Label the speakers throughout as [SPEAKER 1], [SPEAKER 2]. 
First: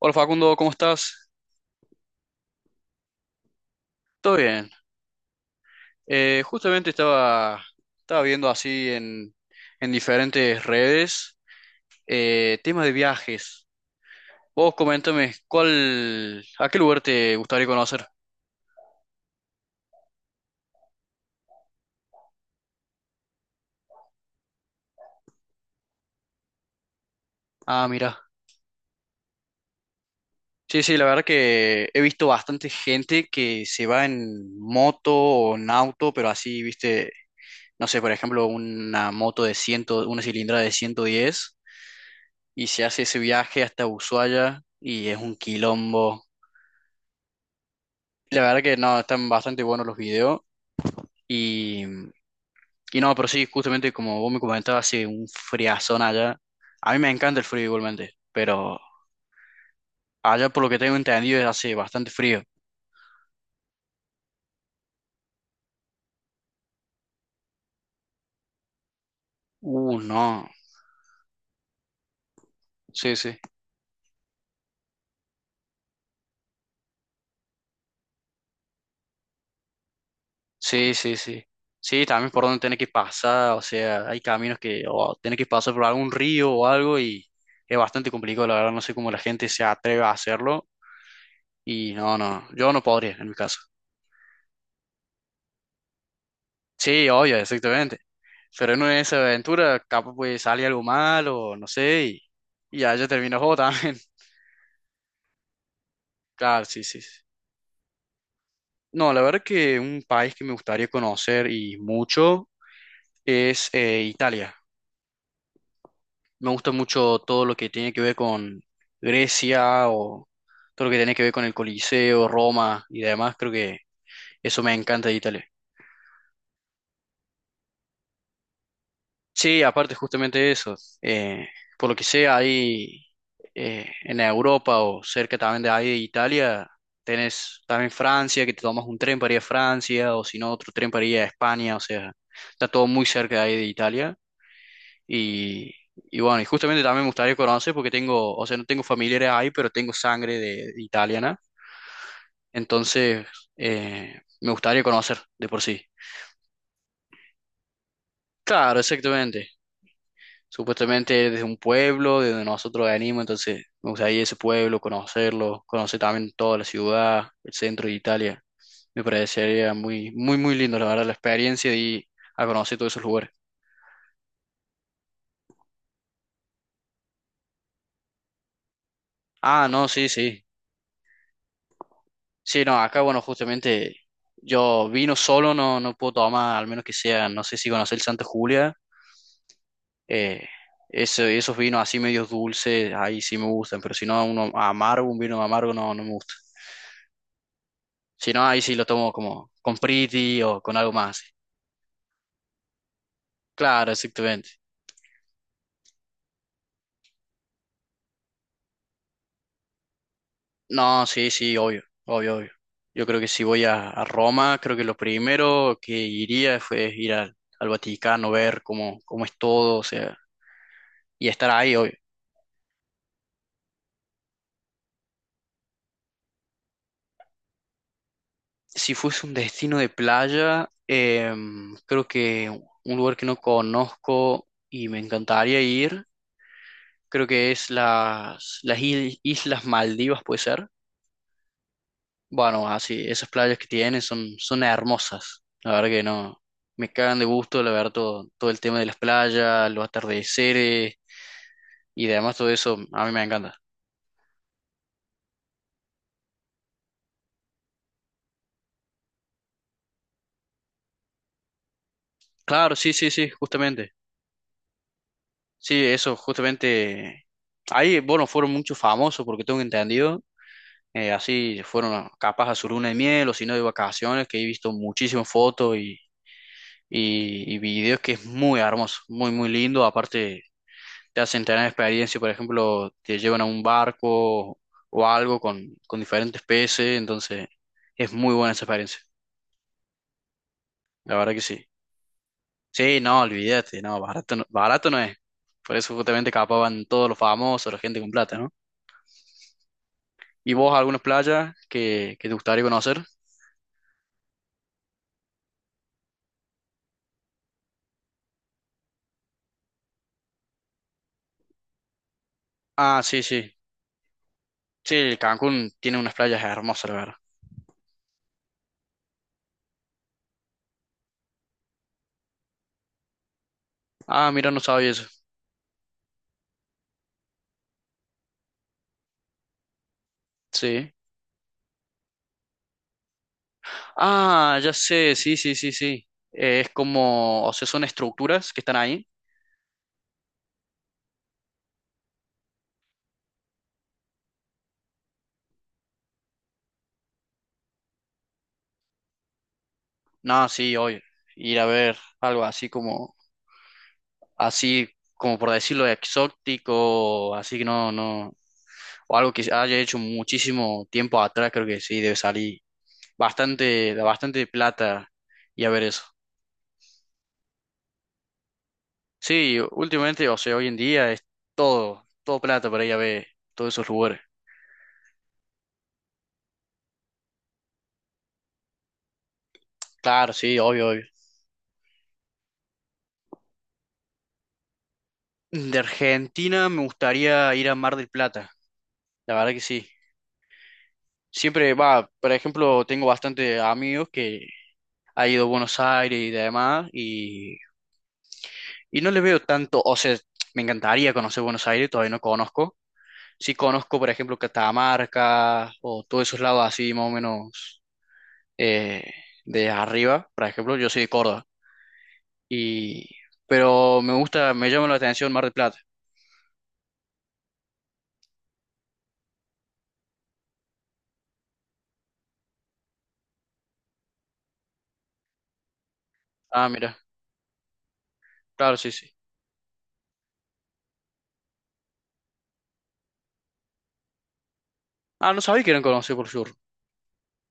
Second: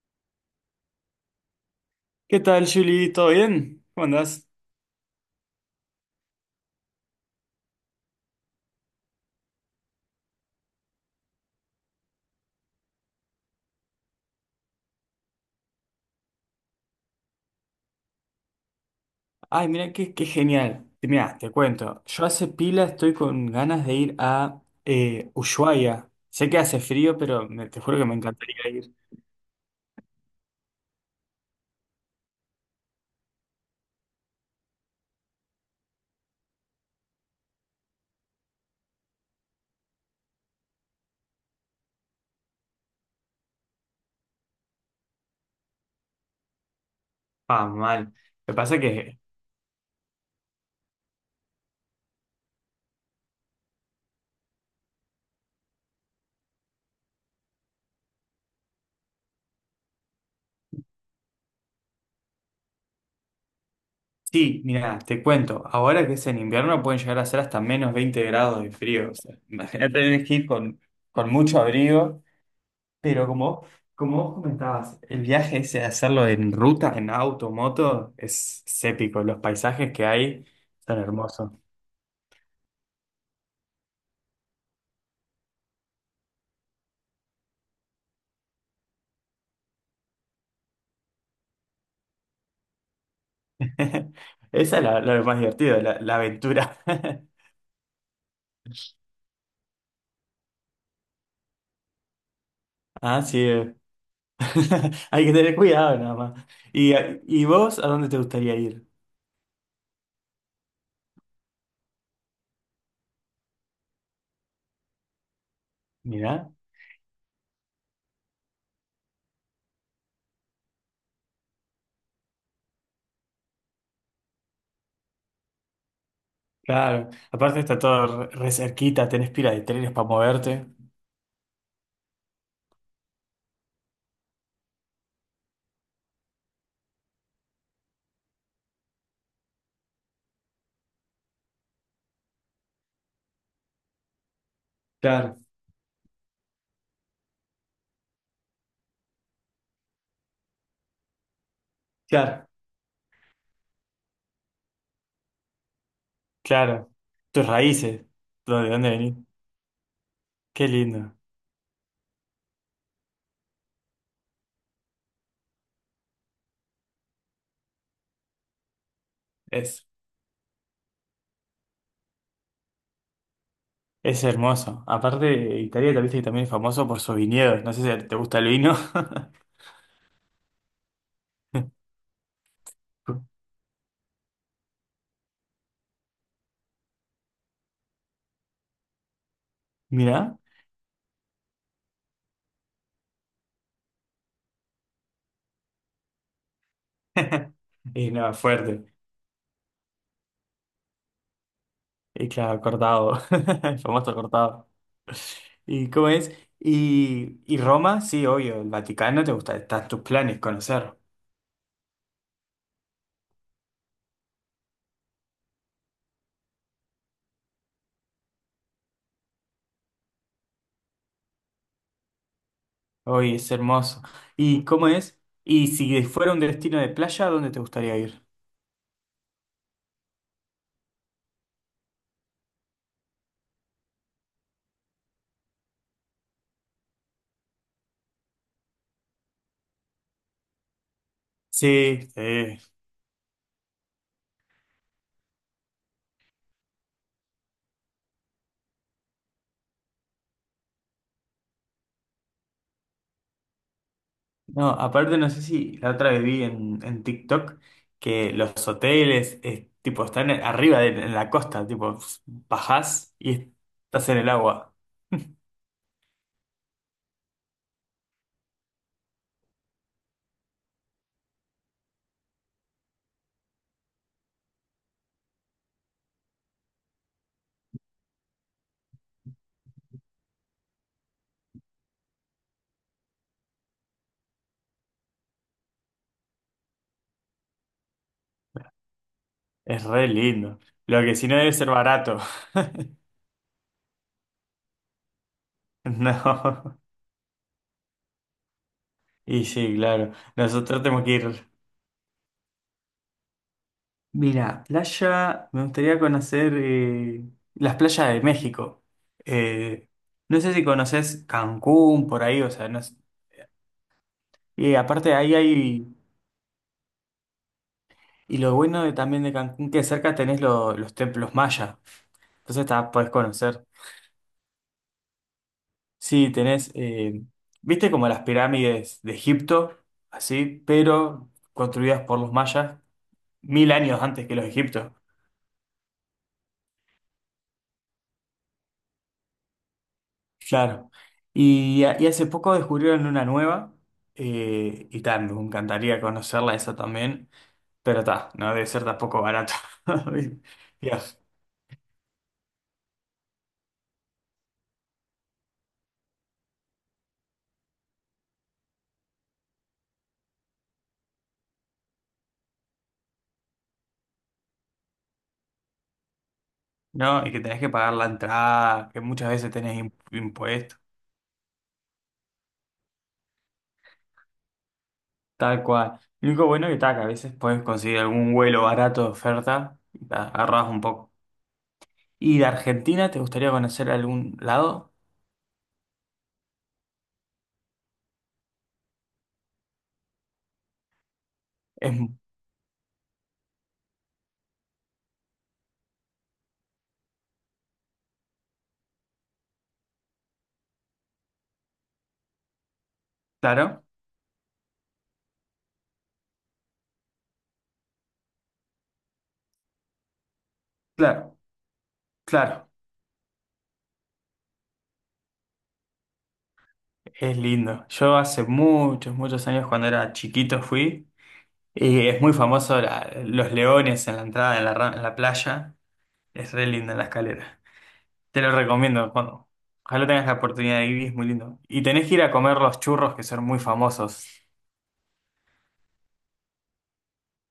[SPEAKER 1] Hola Facundo, ¿cómo estás?
[SPEAKER 2] ¿Qué tal, Julie? ¿Todo bien? ¿Cómo
[SPEAKER 1] Todo
[SPEAKER 2] andás?
[SPEAKER 1] bien. Justamente estaba viendo así en diferentes redes temas de viajes. Vos coméntame, ¿ a qué lugar te gustaría conocer?
[SPEAKER 2] Ay, mira, qué genial. Mira, te cuento. Yo hace pila estoy con ganas de ir a Ushuaia. Sé que hace frío, pero te
[SPEAKER 1] Ah,
[SPEAKER 2] juro que me
[SPEAKER 1] mira.
[SPEAKER 2] encantaría ir.
[SPEAKER 1] Sí, sí, la verdad que he visto bastante gente que se va en moto o en auto, pero así, viste, no sé, por ejemplo, una moto de 100, una cilindrada de 110 y se hace ese viaje hasta Ushuaia y es un quilombo.
[SPEAKER 2] Ah, mal.
[SPEAKER 1] La
[SPEAKER 2] Lo que
[SPEAKER 1] verdad que
[SPEAKER 2] pasa
[SPEAKER 1] no,
[SPEAKER 2] que
[SPEAKER 1] están bastante buenos los videos. Y, y no, pero sí, justamente como vos me comentabas, hace un friazón allá. A mí me encanta el frío igualmente, pero allá por lo que tengo entendido es hace bastante frío.
[SPEAKER 2] sí, mira, te cuento. Ahora que es en invierno pueden llegar a ser hasta -20 grados de frío. O sea, imagínate tener que ir
[SPEAKER 1] No.
[SPEAKER 2] con mucho abrigo.
[SPEAKER 1] Sí,
[SPEAKER 2] Pero
[SPEAKER 1] sí.
[SPEAKER 2] como, como vos comentabas, el viaje ese de hacerlo en ruta, en auto, moto, es épico. Los paisajes que hay
[SPEAKER 1] Sí,
[SPEAKER 2] son
[SPEAKER 1] sí, sí.
[SPEAKER 2] hermosos.
[SPEAKER 1] Sí, también por donde tenés que pasar, o sea, hay caminos que o tenés que pasar por algún río o algo y es bastante complicado, la verdad, no sé cómo la gente se atreve a hacerlo. Y no, no, yo no podría en mi caso.
[SPEAKER 2] Esa es la, lo más divertido, la aventura.
[SPEAKER 1] Sí, obvio, exactamente. Pero en una de esas aventuras, capaz pues sale algo mal o no sé, y ya yo
[SPEAKER 2] Ah,
[SPEAKER 1] termino
[SPEAKER 2] sí.
[SPEAKER 1] el juego también.
[SPEAKER 2] Hay que tener cuidado nada más.
[SPEAKER 1] Claro, sí,
[SPEAKER 2] ¿Y,
[SPEAKER 1] sí. Sí.
[SPEAKER 2] y vos a dónde te gustaría ir?
[SPEAKER 1] No, la verdad que un país que me gustaría conocer y mucho es Italia. Me
[SPEAKER 2] Mirá.
[SPEAKER 1] gusta mucho todo lo que tiene que ver con Grecia o todo lo que tiene que ver con el Coliseo, Roma y demás. Creo que eso me encanta de Italia.
[SPEAKER 2] Claro. Aparte está todo re, re cerquita, tenés pila
[SPEAKER 1] Sí,
[SPEAKER 2] de trenes
[SPEAKER 1] aparte
[SPEAKER 2] para
[SPEAKER 1] justamente
[SPEAKER 2] moverte.
[SPEAKER 1] eso, eh, por lo que sea ahí en Europa o cerca también de ahí de Italia, tenés también Francia, que te tomas un tren para ir a Francia o si no otro tren para ir a España, o sea, está todo muy cerca de ahí de Italia
[SPEAKER 2] Claro,
[SPEAKER 1] y, y bueno, y justamente también me gustaría conocer porque tengo, o sea, no tengo familiares ahí, pero tengo sangre de italiana,
[SPEAKER 2] claro,
[SPEAKER 1] entonces me gustaría conocer de por sí.
[SPEAKER 2] claro. Tus raíces, ¿de
[SPEAKER 1] Claro,
[SPEAKER 2] dónde venís?
[SPEAKER 1] exactamente.
[SPEAKER 2] Qué lindo.
[SPEAKER 1] Supuestamente desde un pueblo, de donde nosotros venimos, entonces me gustaría ir a ese pueblo, conocerlo, conocer también toda la ciudad, el centro de Italia. Me parecería
[SPEAKER 2] Es
[SPEAKER 1] muy, muy, muy lindo, la verdad, la experiencia de ir a conocer todos esos lugares.
[SPEAKER 2] Es hermoso. Aparte, Italia tal vez que también es famoso por sus viñedos. No sé si te gusta el vino.
[SPEAKER 1] Ah, no, sí, sí. Sí, no, acá, bueno, justamente yo vino solo, no, no puedo tomar, al menos que sea, no sé si conoces el Santa Julia.
[SPEAKER 2] Mirá.
[SPEAKER 1] Eh, esos vinos así medios dulces, ahí sí me gustan, pero si no, uno amargo, un vino amargo no, no me gusta.
[SPEAKER 2] Y
[SPEAKER 1] Si
[SPEAKER 2] no,
[SPEAKER 1] no, ahí sí lo
[SPEAKER 2] fuerte.
[SPEAKER 1] tomo como con Priti o con algo más.
[SPEAKER 2] Y claro, cortado. El
[SPEAKER 1] Claro,
[SPEAKER 2] famoso
[SPEAKER 1] exactamente.
[SPEAKER 2] cortado. ¿Y cómo es? Y Roma, sí, obvio. El Vaticano te gusta. Están tus planes conocer.
[SPEAKER 1] No, sí, sí, obvio, obvio, obvio. Yo creo que si voy a Roma, creo que lo primero que iría fue ir al Vaticano, ver cómo es todo, o sea, y estar ahí hoy.
[SPEAKER 2] Hoy es hermoso. ¿Y cómo es? Y si fuera un destino de playa, ¿a dónde te gustaría ir?
[SPEAKER 1] Si fuese un destino de playa, creo que un lugar que no conozco y me encantaría ir, creo que es las, Islas Maldivas, puede ser.
[SPEAKER 2] Sí, sí.
[SPEAKER 1] Bueno, así, esas playas que tienen son hermosas. La verdad que no, me cagan de gusto, la verdad, todo el tema de las playas, los atardeceres y demás, todo eso, a mí me encanta.
[SPEAKER 2] No, aparte no sé si la otra vez vi en TikTok que los hoteles tipo están arriba de, en la costa, tipo
[SPEAKER 1] Claro, sí, sí,
[SPEAKER 2] bajás
[SPEAKER 1] sí,
[SPEAKER 2] y
[SPEAKER 1] justamente.
[SPEAKER 2] estás en el agua.
[SPEAKER 1] Sí, eso, justamente. Ahí, bueno, fueron muchos famosos, porque tengo entendido, así fueron capaz a su luna de miel o si no de vacaciones, que he visto muchísimas fotos y videos que es muy hermoso, muy, muy lindo. Aparte, te hacen tener experiencia, por ejemplo, te llevan a un barco o algo con diferentes peces, entonces es muy buena esa experiencia,
[SPEAKER 2] Es re lindo. Lo que
[SPEAKER 1] la
[SPEAKER 2] si
[SPEAKER 1] verdad
[SPEAKER 2] no
[SPEAKER 1] que
[SPEAKER 2] debe
[SPEAKER 1] sí.
[SPEAKER 2] ser barato.
[SPEAKER 1] Sí, no, olvídate, no, barato no, barato no es. Por eso justamente capaz
[SPEAKER 2] No.
[SPEAKER 1] van todos los famosos, la gente con plata, ¿no?
[SPEAKER 2] Y sí, claro.
[SPEAKER 1] ¿Y vos
[SPEAKER 2] Nosotros
[SPEAKER 1] algunas
[SPEAKER 2] tenemos que ir.
[SPEAKER 1] playas que te gustaría conocer?
[SPEAKER 2] Mira, playa, me gustaría conocer las playas de México. Eh, no sé si conoces Cancún por ahí, o sea, no sé.
[SPEAKER 1] Ah, sí, sí.
[SPEAKER 2] Y aparte
[SPEAKER 1] Sí,
[SPEAKER 2] ahí
[SPEAKER 1] Cancún
[SPEAKER 2] hay.
[SPEAKER 1] tiene unas playas hermosas, la verdad.
[SPEAKER 2] Y lo bueno de, también de Cancún, que cerca tenés los templos mayas. Entonces tá, podés conocer.
[SPEAKER 1] Ah, mira, no sabía eso.
[SPEAKER 2] Sí, tenés, viste como las pirámides de Egipto, así,
[SPEAKER 1] Sí.
[SPEAKER 2] pero construidas por los mayas 1000 años antes que los
[SPEAKER 1] Ah, ya
[SPEAKER 2] egipcios.
[SPEAKER 1] sé, sí, sí, sí, sí. Es como, o sea, son estructuras que están ahí.
[SPEAKER 2] Claro. Y, y hace poco descubrieron una nueva, y tal, me encantaría conocerla esa también, pero está, no debe ser tampoco barato.
[SPEAKER 1] No, sí, hoy
[SPEAKER 2] Dios,
[SPEAKER 1] ir a ver algo así como por decirlo, exótico, así que no, no, o algo que se haya hecho muchísimo tiempo atrás, creo que sí, debe salir bastante, bastante plata y a ver eso.
[SPEAKER 2] ¿no? Y que tenés que pagar la entrada, que muchas veces
[SPEAKER 1] Sí,
[SPEAKER 2] tenés
[SPEAKER 1] últimamente, o sea, hoy en
[SPEAKER 2] impuestos.
[SPEAKER 1] día es todo plata para ir a ver todos esos lugares.
[SPEAKER 2] Tal cual. Lo único bueno que tal, que a veces puedes conseguir algún vuelo barato de oferta,
[SPEAKER 1] Claro, sí,
[SPEAKER 2] agarras un
[SPEAKER 1] obvio, obvio.
[SPEAKER 2] poco. ¿Y de Argentina te gustaría conocer algún lado?
[SPEAKER 1] De Argentina me gustaría ir a Mar del Plata, la verdad que sí. Siempre
[SPEAKER 2] Es
[SPEAKER 1] va, por ejemplo, tengo bastante amigos que han ido a Buenos Aires y demás, y no les veo tanto, o sea, me encantaría conocer Buenos Aires, todavía no conozco. Sí
[SPEAKER 2] claro,
[SPEAKER 1] conozco, por ejemplo, Catamarca o todos esos lados así, más o menos eh, de arriba, por ejemplo, yo soy de
[SPEAKER 2] claro,
[SPEAKER 1] Córdoba,
[SPEAKER 2] claro.
[SPEAKER 1] y, pero me gusta, me llama la atención Mar del Plata.
[SPEAKER 2] Es lindo. Yo hace muchos, muchos años cuando era chiquito fui y es muy famoso los leones en la entrada, en la, en la playa. Es re
[SPEAKER 1] Ah,
[SPEAKER 2] linda
[SPEAKER 1] mira,
[SPEAKER 2] la escalera. Te lo
[SPEAKER 1] claro, sí,
[SPEAKER 2] recomiendo
[SPEAKER 1] sí.
[SPEAKER 2] cuando. Ojalá tengas la oportunidad de ir, es muy lindo. Y tenés que ir a comer los churros que son muy famosos.
[SPEAKER 1] Ah, no sabía que eran conocidos por sur.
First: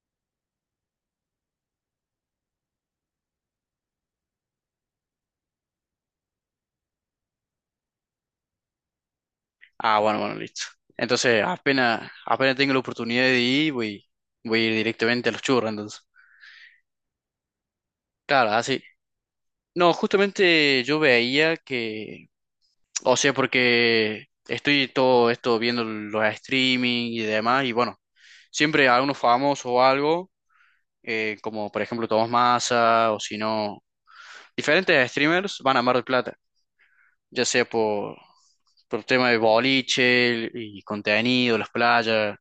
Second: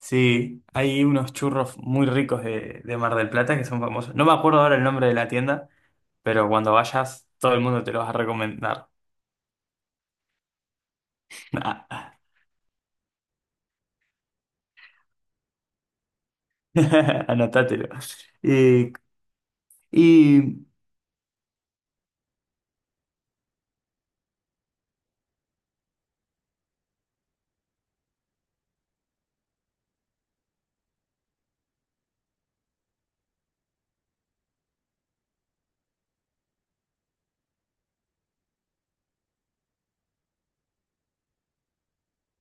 [SPEAKER 2] Sí, hay unos churros muy ricos de Mar del Plata que son famosos. No me acuerdo ahora el nombre de la tienda, pero cuando vayas, todo el mundo te lo va a recomendar.
[SPEAKER 1] Ah, bueno, bueno, listo. Entonces, apenas,
[SPEAKER 2] Ah,
[SPEAKER 1] apenas tengo la oportunidad de ir, voy a ir directamente a los churros, entonces.
[SPEAKER 2] anotátelo.
[SPEAKER 1] Claro, así.
[SPEAKER 2] Eh,
[SPEAKER 1] No,
[SPEAKER 2] y
[SPEAKER 1] justamente yo veía que, o sea, porque estoy todo esto viendo los streaming y demás, y bueno, siempre algunos famosos o algo, como por ejemplo Tomás Massa, o si no, diferentes streamers van a Mar del Plata. Ya sea por tema de boliche y contenido, las playas,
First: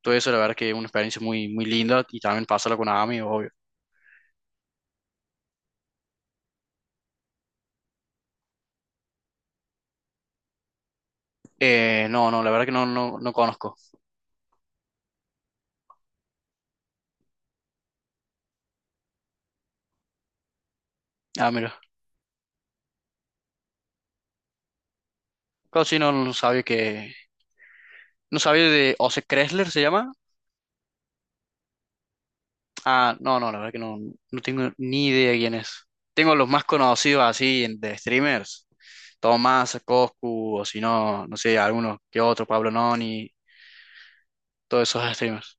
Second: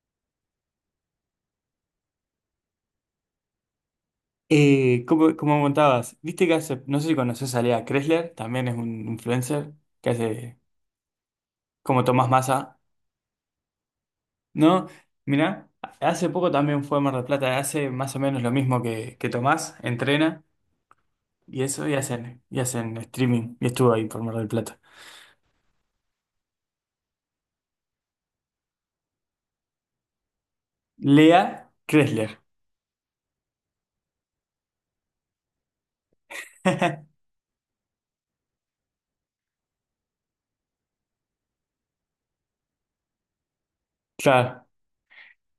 [SPEAKER 1] todo eso, la verdad que es una experiencia muy, muy linda y también pasarla con amigos, obvio.
[SPEAKER 2] como, como contabas, viste que hace, no sé si conoces a Lea Kressler, también es un influencer que hace como Tomás
[SPEAKER 1] No, no, la verdad que
[SPEAKER 2] Massa,
[SPEAKER 1] no, no, no conozco.
[SPEAKER 2] ¿no? Mirá, hace poco también fue a Mar del Plata, hace más o menos lo mismo que Tomás, entrena.
[SPEAKER 1] Ah,
[SPEAKER 2] Y
[SPEAKER 1] mira,
[SPEAKER 2] eso, y hacen streaming. Y estuvo ahí por Mar del Plata.
[SPEAKER 1] casi no sabía que, no sabía de Ose Kressler, ¿se llama?
[SPEAKER 2] Lea Kressler.
[SPEAKER 1] Ah, no, no, la verdad que no, no tengo ni idea de quién es. Tengo los más conocidos así de streamers, Tomás, Coscu, o si no, no sé, algunos que otro, Pablo Noni,
[SPEAKER 2] Claro.
[SPEAKER 1] todos esos streamers.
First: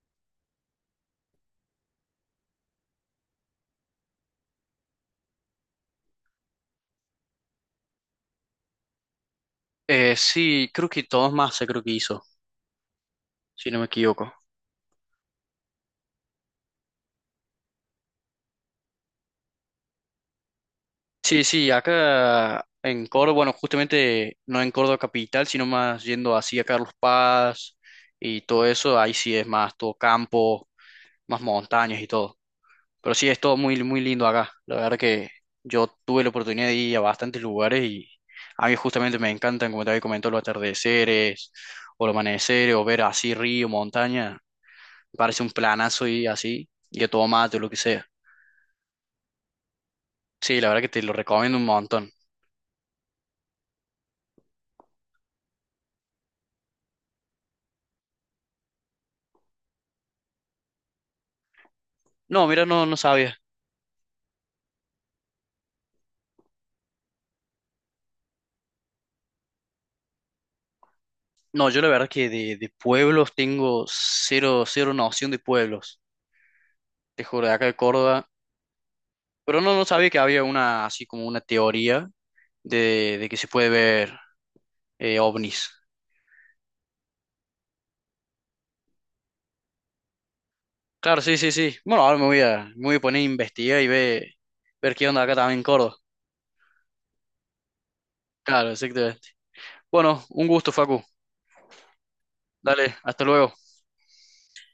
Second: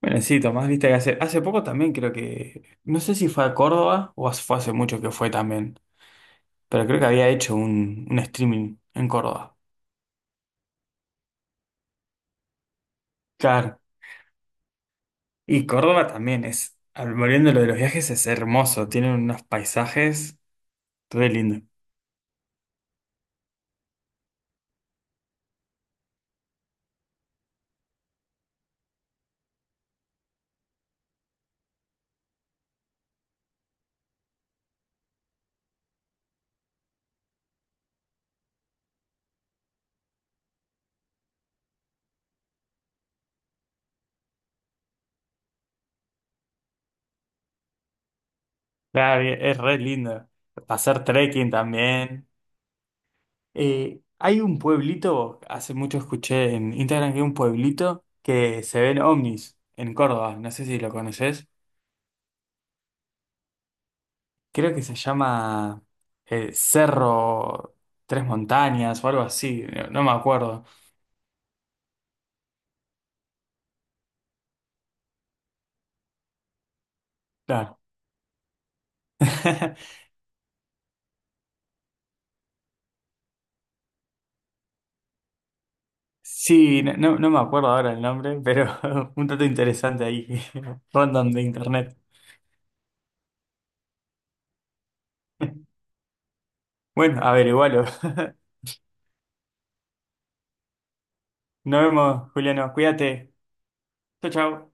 [SPEAKER 2] Bueno, sí, Tomás, viste que hace, hace poco también creo que, no sé si fue a Córdoba o fue hace mucho que fue también, pero creo que había hecho un streaming en Córdoba.
[SPEAKER 1] Sí, creo que todos más creo que hizo, si no
[SPEAKER 2] Claro.
[SPEAKER 1] me equivoco.
[SPEAKER 2] Y Córdoba también es, volviendo a lo de los viajes, es hermoso. Tienen unos paisajes re
[SPEAKER 1] Sí,
[SPEAKER 2] lindos.
[SPEAKER 1] sí, acá en Córdoba, bueno, justamente no en Córdoba capital, sino más yendo así a Carlos Paz y todo eso, ahí sí es más todo campo, más montañas y todo. Pero sí es todo muy, muy lindo acá. La verdad que yo tuve la oportunidad de ir a bastantes lugares y a mí justamente me encantan, como te había comentado, los atardeceres o los amaneceres o ver así río, montaña. Me parece un planazo y así, y a todo mate o lo que sea.
[SPEAKER 2] Claro, y es re lindo.
[SPEAKER 1] Sí, la verdad que te
[SPEAKER 2] Pasar
[SPEAKER 1] lo
[SPEAKER 2] trekking
[SPEAKER 1] recomiendo un montón.
[SPEAKER 2] también. Hay un pueblito, hace mucho escuché en Instagram que hay un pueblito que se ven ovnis en Córdoba, no sé si lo conoces,
[SPEAKER 1] No, mira, no, no sabía.
[SPEAKER 2] creo que se llama Cerro Tres Montañas o algo así, no, no me acuerdo.
[SPEAKER 1] No, yo la verdad que de pueblos tengo cero, cero noción de pueblos. Te juro, de acá de
[SPEAKER 2] Claro.
[SPEAKER 1] Córdoba. Pero no, no sabía que había una, así como una teoría de que se puede ver ovnis.
[SPEAKER 2] Sí, no, no me acuerdo ahora el nombre, pero un dato interesante ahí,
[SPEAKER 1] Claro,
[SPEAKER 2] random
[SPEAKER 1] sí,
[SPEAKER 2] de
[SPEAKER 1] sí, sí.
[SPEAKER 2] internet.
[SPEAKER 1] Bueno, ahora me voy a poner a investigar y ve ver qué onda acá también en Córdoba.
[SPEAKER 2] Bueno, averigualo.
[SPEAKER 1] Claro, exactamente. Bueno, un gusto, Facu.
[SPEAKER 2] Nos vemos, Juliano,
[SPEAKER 1] Dale, hasta
[SPEAKER 2] cuídate.
[SPEAKER 1] luego.
[SPEAKER 2] Chau, chau.